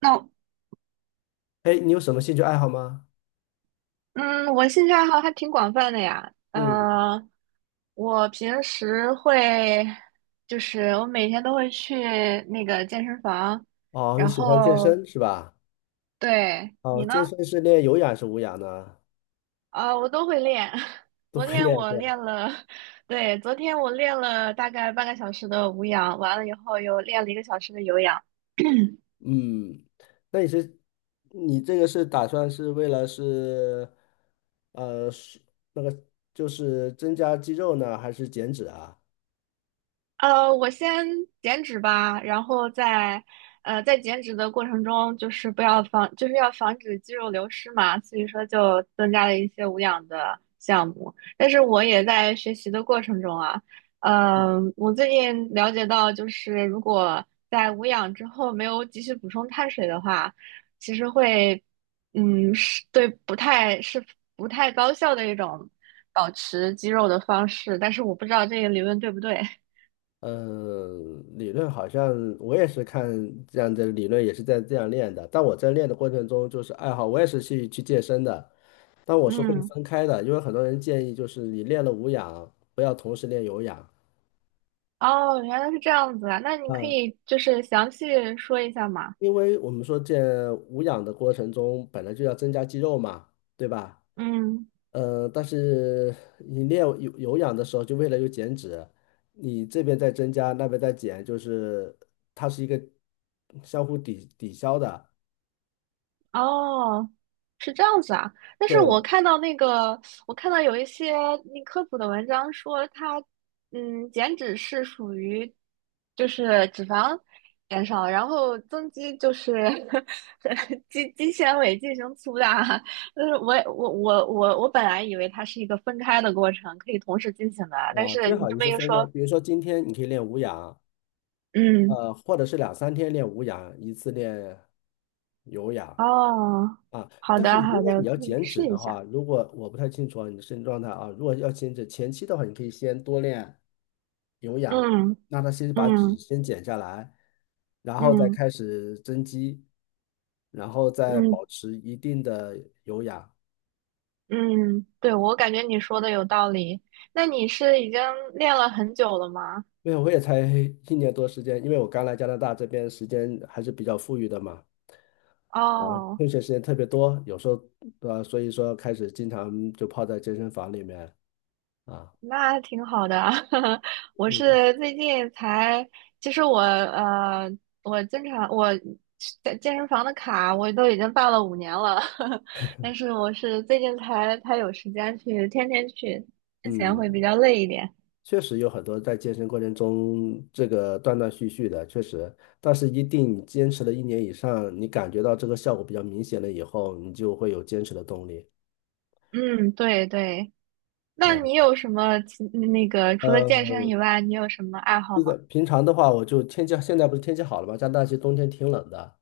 那哎，你有什么兴趣爱好吗？嗯，我兴趣爱好还挺广泛的呀。嗯，嗯，我平时会，就是我每天都会去那个健身房，哦，你然喜欢健后身是吧？对你哦，健呢？身是练有氧还是无氧呢？啊，我都会练。都昨会天练我是吧？练了，对，昨天我练了大概半个小时的无氧，完了以后又练了1个小时的有氧。嗯，那你是你这个是打算是为了是呃是就是增加肌肉呢，还是减脂啊？我先减脂吧，然后在减脂的过程中，就是不要防，就是要防止肌肉流失嘛，所以说就增加了一些无氧的项目。但是我也在学习的过程中啊，我最近了解到，就是如果在无氧之后没有及时补充碳水的话，其实会嗯是对不太是不太高效的一种保持肌肉的方式，但是我不知道这个理论对不对。嗯，理论好像我也是看这样的理论，也是在这样练的。但我在练的过程中，就是爱好，我也是去健身的。但我是会嗯，分开的，因为很多人建议就是你练了无氧，不要同时练有氧。哦，原来是这样子啊，那你可嗯，以就是详细说一下嘛。因为我们说这无氧的过程中本来就要增加肌肉嘛，对吧？嗯，但是你练有氧的时候，就为了有减脂，你这边在增加，那边在减，就是它是一个相互抵消的。哦，是这样子啊。但是对我看到有一些那科普的文章说它，减脂是属于就是脂肪减少，然后增肌就是 肌纤维进行粗大啊。就是我本来以为它是一个分开的过程，可以同时进行的啊，但啊，是最你好这你么是一分开，说，比如说今天你可以练无氧，嗯。或者是两三天练无氧，一次练有氧。哦，啊，好但是的如好果的，你要可以减脂试一的下。话，如果我不太清楚啊你的身体状态啊，如果要减脂前期的话，你可以先多练有氧，嗯让他先把脂嗯先减下来，然后再嗯开始增肌，然后再嗯保持一定的有氧。嗯，对，我感觉你说的有道理。那你是已经练了很久了吗？因为我也才 一年多时间，因为我刚来加拿大这边时间还是比较富裕的嘛，哦，哦，空闲时间特别多，有时候对吧？所以说开始经常就泡在健身房里面啊，那挺好的啊。我嗯。是最近才，其实我经常我在健身房的卡我都已经办了5年了，但是我是最近才有时间去，天天去，之前会比嗯，较累一点。确实有很多在健身过程中这个断断续续的，确实，但是一定你坚持了一年以上，你感觉到这个效果比较明显了以后，你就会有坚持的动力嗯，对对，那你啊。有什么其那个除了健呃，身以外，你有什么爱好这吗？个平常的话，我就天气现在不是天气好了吗？加拿大其实冬天挺冷的，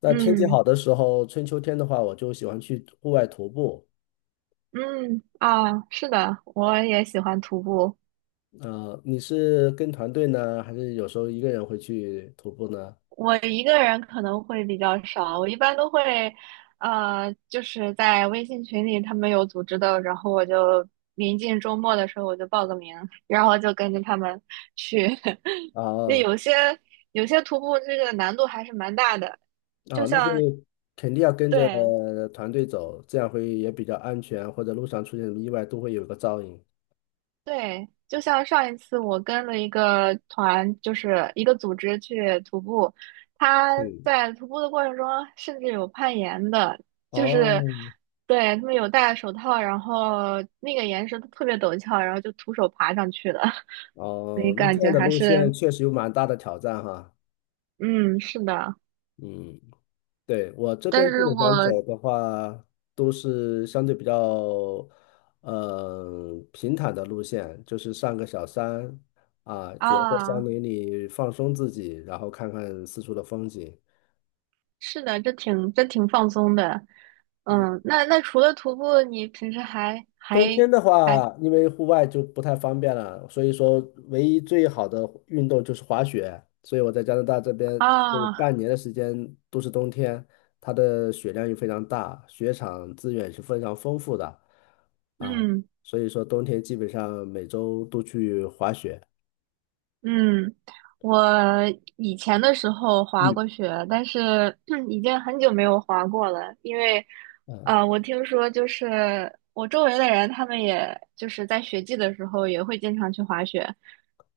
那天气嗯好的时候，春秋天的话，我就喜欢去户外徒步。嗯啊，是的，我也喜欢徒步。你是跟团队呢，还是有时候一个人会去徒步呢？我一个人可能会比较少，我一般都会，就是在微信群里他们有组织的，然后我就临近周末的时候我就报个名，然后就跟着他们去。对，啊，有些徒步这个难度还是蛮大的，就哦，那就像肯定要跟着对团队走，这样会也比较安全，或者路上出现什么意外都会有个照应。对，就像上一次我跟了一个团，就是一个组织去徒步，他嗯，在徒步的过程中甚至有攀岩的，就是哦，对他们有戴手套，然后那个岩石都特别陡峭，然后就徒手爬上去的，所以哦，那感这觉样的还路是线确实有蛮大的挑战哈。嗯是的，嗯，对，我这但边基是本上我走的话，都是相对比较平坦的路线，就是上个小山啊，主要在山啊林里放松自己，然后看看四处的风景。是的，这挺放松的，嗯嗯，那除了徒步，你平时还冬还天的还话，因为户外就不太方便了，所以说唯一最好的运动就是滑雪。所以我在加拿大这边有啊半年的时间都是冬天，它的雪量又非常大，雪场资源是非常丰富的啊。嗯。所以说冬天基本上每周都去滑雪。嗯，我以前的时候滑嗯，过雪，但是 已经很久没有滑过了，因为，我听说就是我周围的人，他们也就是在雪季的时候也会经常去滑雪。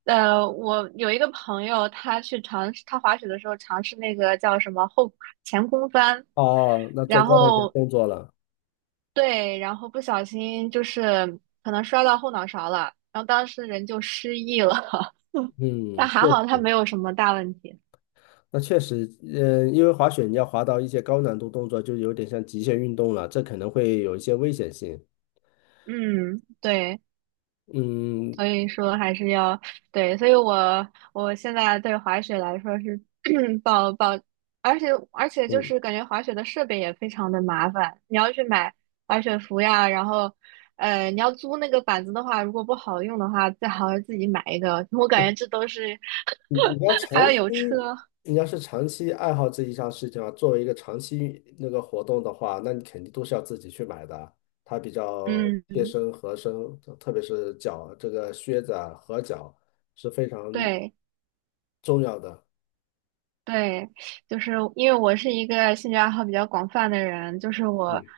我有一个朋友，他去尝试，他滑雪的时候尝试那个叫什么前空翻，哦，那做然高难度后动作了。对，然后不小心就是可能摔到后脑勺了，然后当时人就失忆了。但嗯，还好它对，没有什么大问题。那确实，嗯，因为滑雪你要滑到一些高难度动作，就有点像极限运动了，这可能会有一些危险性。嗯，对，嗯所以说还是要对，所以我现在对滑雪来说是 抱抱 而且就嗯，是感觉滑雪的设备也非常的麻烦，你要去买滑雪服呀，然后你要租那个板子的话，如果不好用的话，最好是自己买一个。我感觉这都是 你要 还长要有车，期，你要是长期爱好这一项事情啊，作为一个长期那个活动的话，那你肯定都是要自己去买的，它比较嗯，贴身合身，特别是脚这个靴子啊合脚是非常对。重要的。对，就是因为我是一个兴趣爱好比较广泛的人，就是我，嗯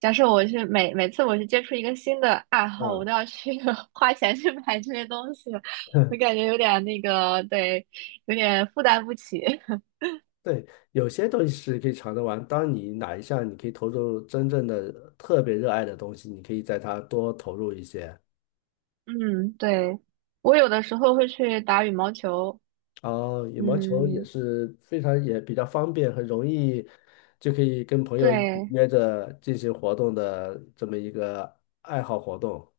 假设我是每次我去接触一个新的爱好，我啊，都要去 花钱去买这些东西，我感 觉有点那个，对，有点负担不起。对，有些东西是可以尝着玩。当你哪一项你可以投入真正的特别热爱的东西，你可以在它多投入一些。嗯，对，我有的时候会去打羽毛球，哦，羽毛球也嗯，是非常也比较方便，很容易就可以跟朋友一起对。约着进行活动的这么一个爱好活动。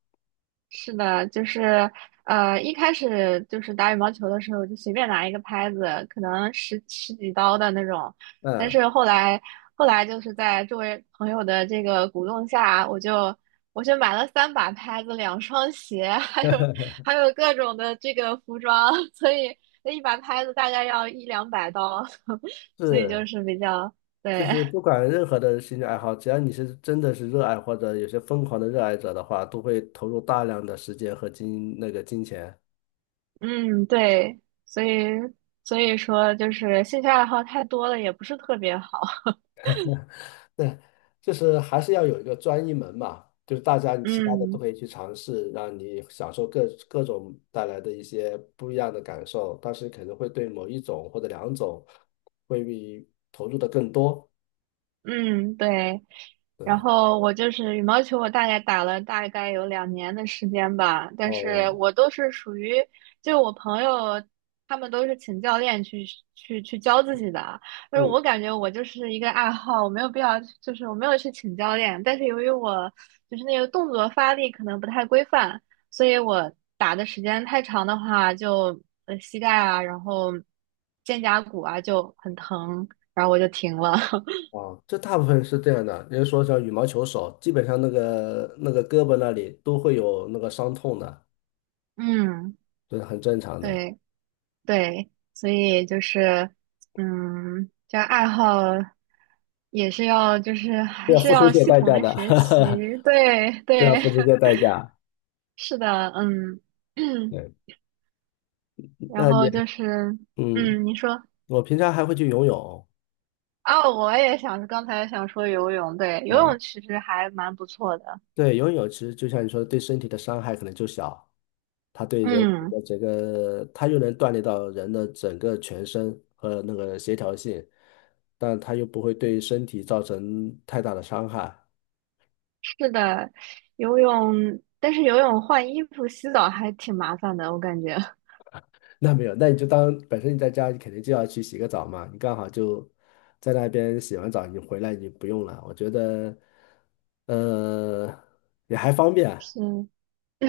是的，就是一开始就是打羽毛球的时候，就随便拿一个拍子，可能十几刀的那种。但嗯，是后来就是在周围朋友的这个鼓动下，我就买了三把拍子、两双鞋，还有各种的这个服装，所以那一把拍子大概要一两百刀，所以就是，是比较就对，是不管任何的兴趣爱好，只要你是真的是热爱或者有些疯狂的热爱者的话，都会投入大量的时间和那个金钱。嗯，对，所以所以说就是兴趣爱好太多了，也不是特别好。对，就是还是要有一个专一门嘛，就是大家你其他的都嗯，可以去尝试，让你享受各种带来的一些不一样的感受，但是可能会对某一种或者两种会比投入的更多。嗯，对。然后我就是羽毛球，我大概打了大概有2年的时间吧，但是哦，我都是属于，就我朋友他们都是请教练去教自己的啊，但是嗯，我感觉我就是一个爱好，我没有必要，就是我没有去请教练，但是由于我就是那个动作发力可能不太规范，所以我打的时间太长的话，就膝盖啊，然后肩胛骨啊就很疼，然后我就停了。啊，这大部分是这样的。比如说像羽毛球手，基本上那个胳膊那里都会有那个伤痛的，嗯，这是很正常的，对对，所以就是，嗯，这爱好也是要，就是这还要是付出一要些系代统价的的，学习，对 这要对，付出一些代价。是的，嗯，对，然那后你就是，嗯。嗯，你说我平常还会去游泳，啊，我也想，刚才想说游泳，对，游啊，泳其实还蛮不错的，对，游泳其实就像你说的，对身体的伤害可能就小，它对人体嗯，的整个，它又能锻炼到人的整个全身和那个协调性，但它又不会对身体造成太大的伤害。是的，游泳，但是游泳换衣服、洗澡还挺麻烦的，我感觉 那没有，那你就当本身你在家，你肯定就要去洗个澡嘛，你刚好就在那边洗完澡，你回来你不用了，我觉得，呃，也还方 便，是，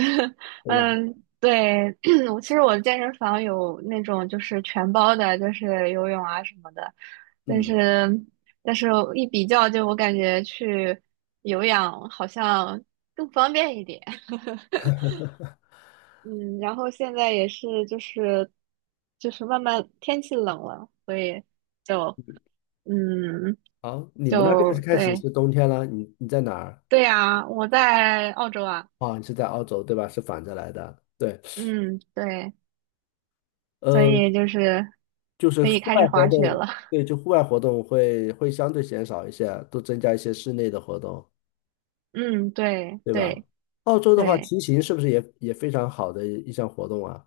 对吧？嗯，对，其实我的健身房有那种就是全包的，就是游泳啊什么的，但是嗯。但是一比较，就我感觉去有氧好像更方便一点。嗯，然后现在也是就是慢慢天气冷了，所以就嗯好，你们那边是开始对是冬天了，你在哪儿？对呀，我在澳洲啊，啊，你是在澳洲对吧？是反着来的，对，嗯对，所呃，以就是就是可以户开外始活滑雪动，了。对，就户外活动会相对减少一些，多增加一些室内的活动，嗯，对对吧？对澳洲的话，对，骑行是不是也也非常好的一项活动啊？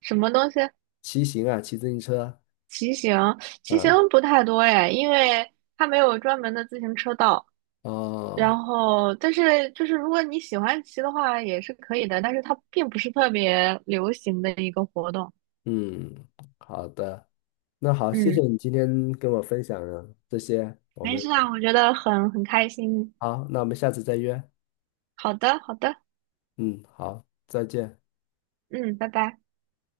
什么东西？骑行啊，骑自行车，骑行，骑行啊，不太多哎，因为它没有专门的自行车道。然哦，后，但是就是如果你喜欢骑的话，也是可以的，但是它并不是特别流行的一个活动。嗯，好的，那好，谢谢嗯，你今天跟我分享了这些，我没们事啊，我觉得很开心。好，那我们下次再约，好的，好的，嗯，好，再见。嗯，拜拜。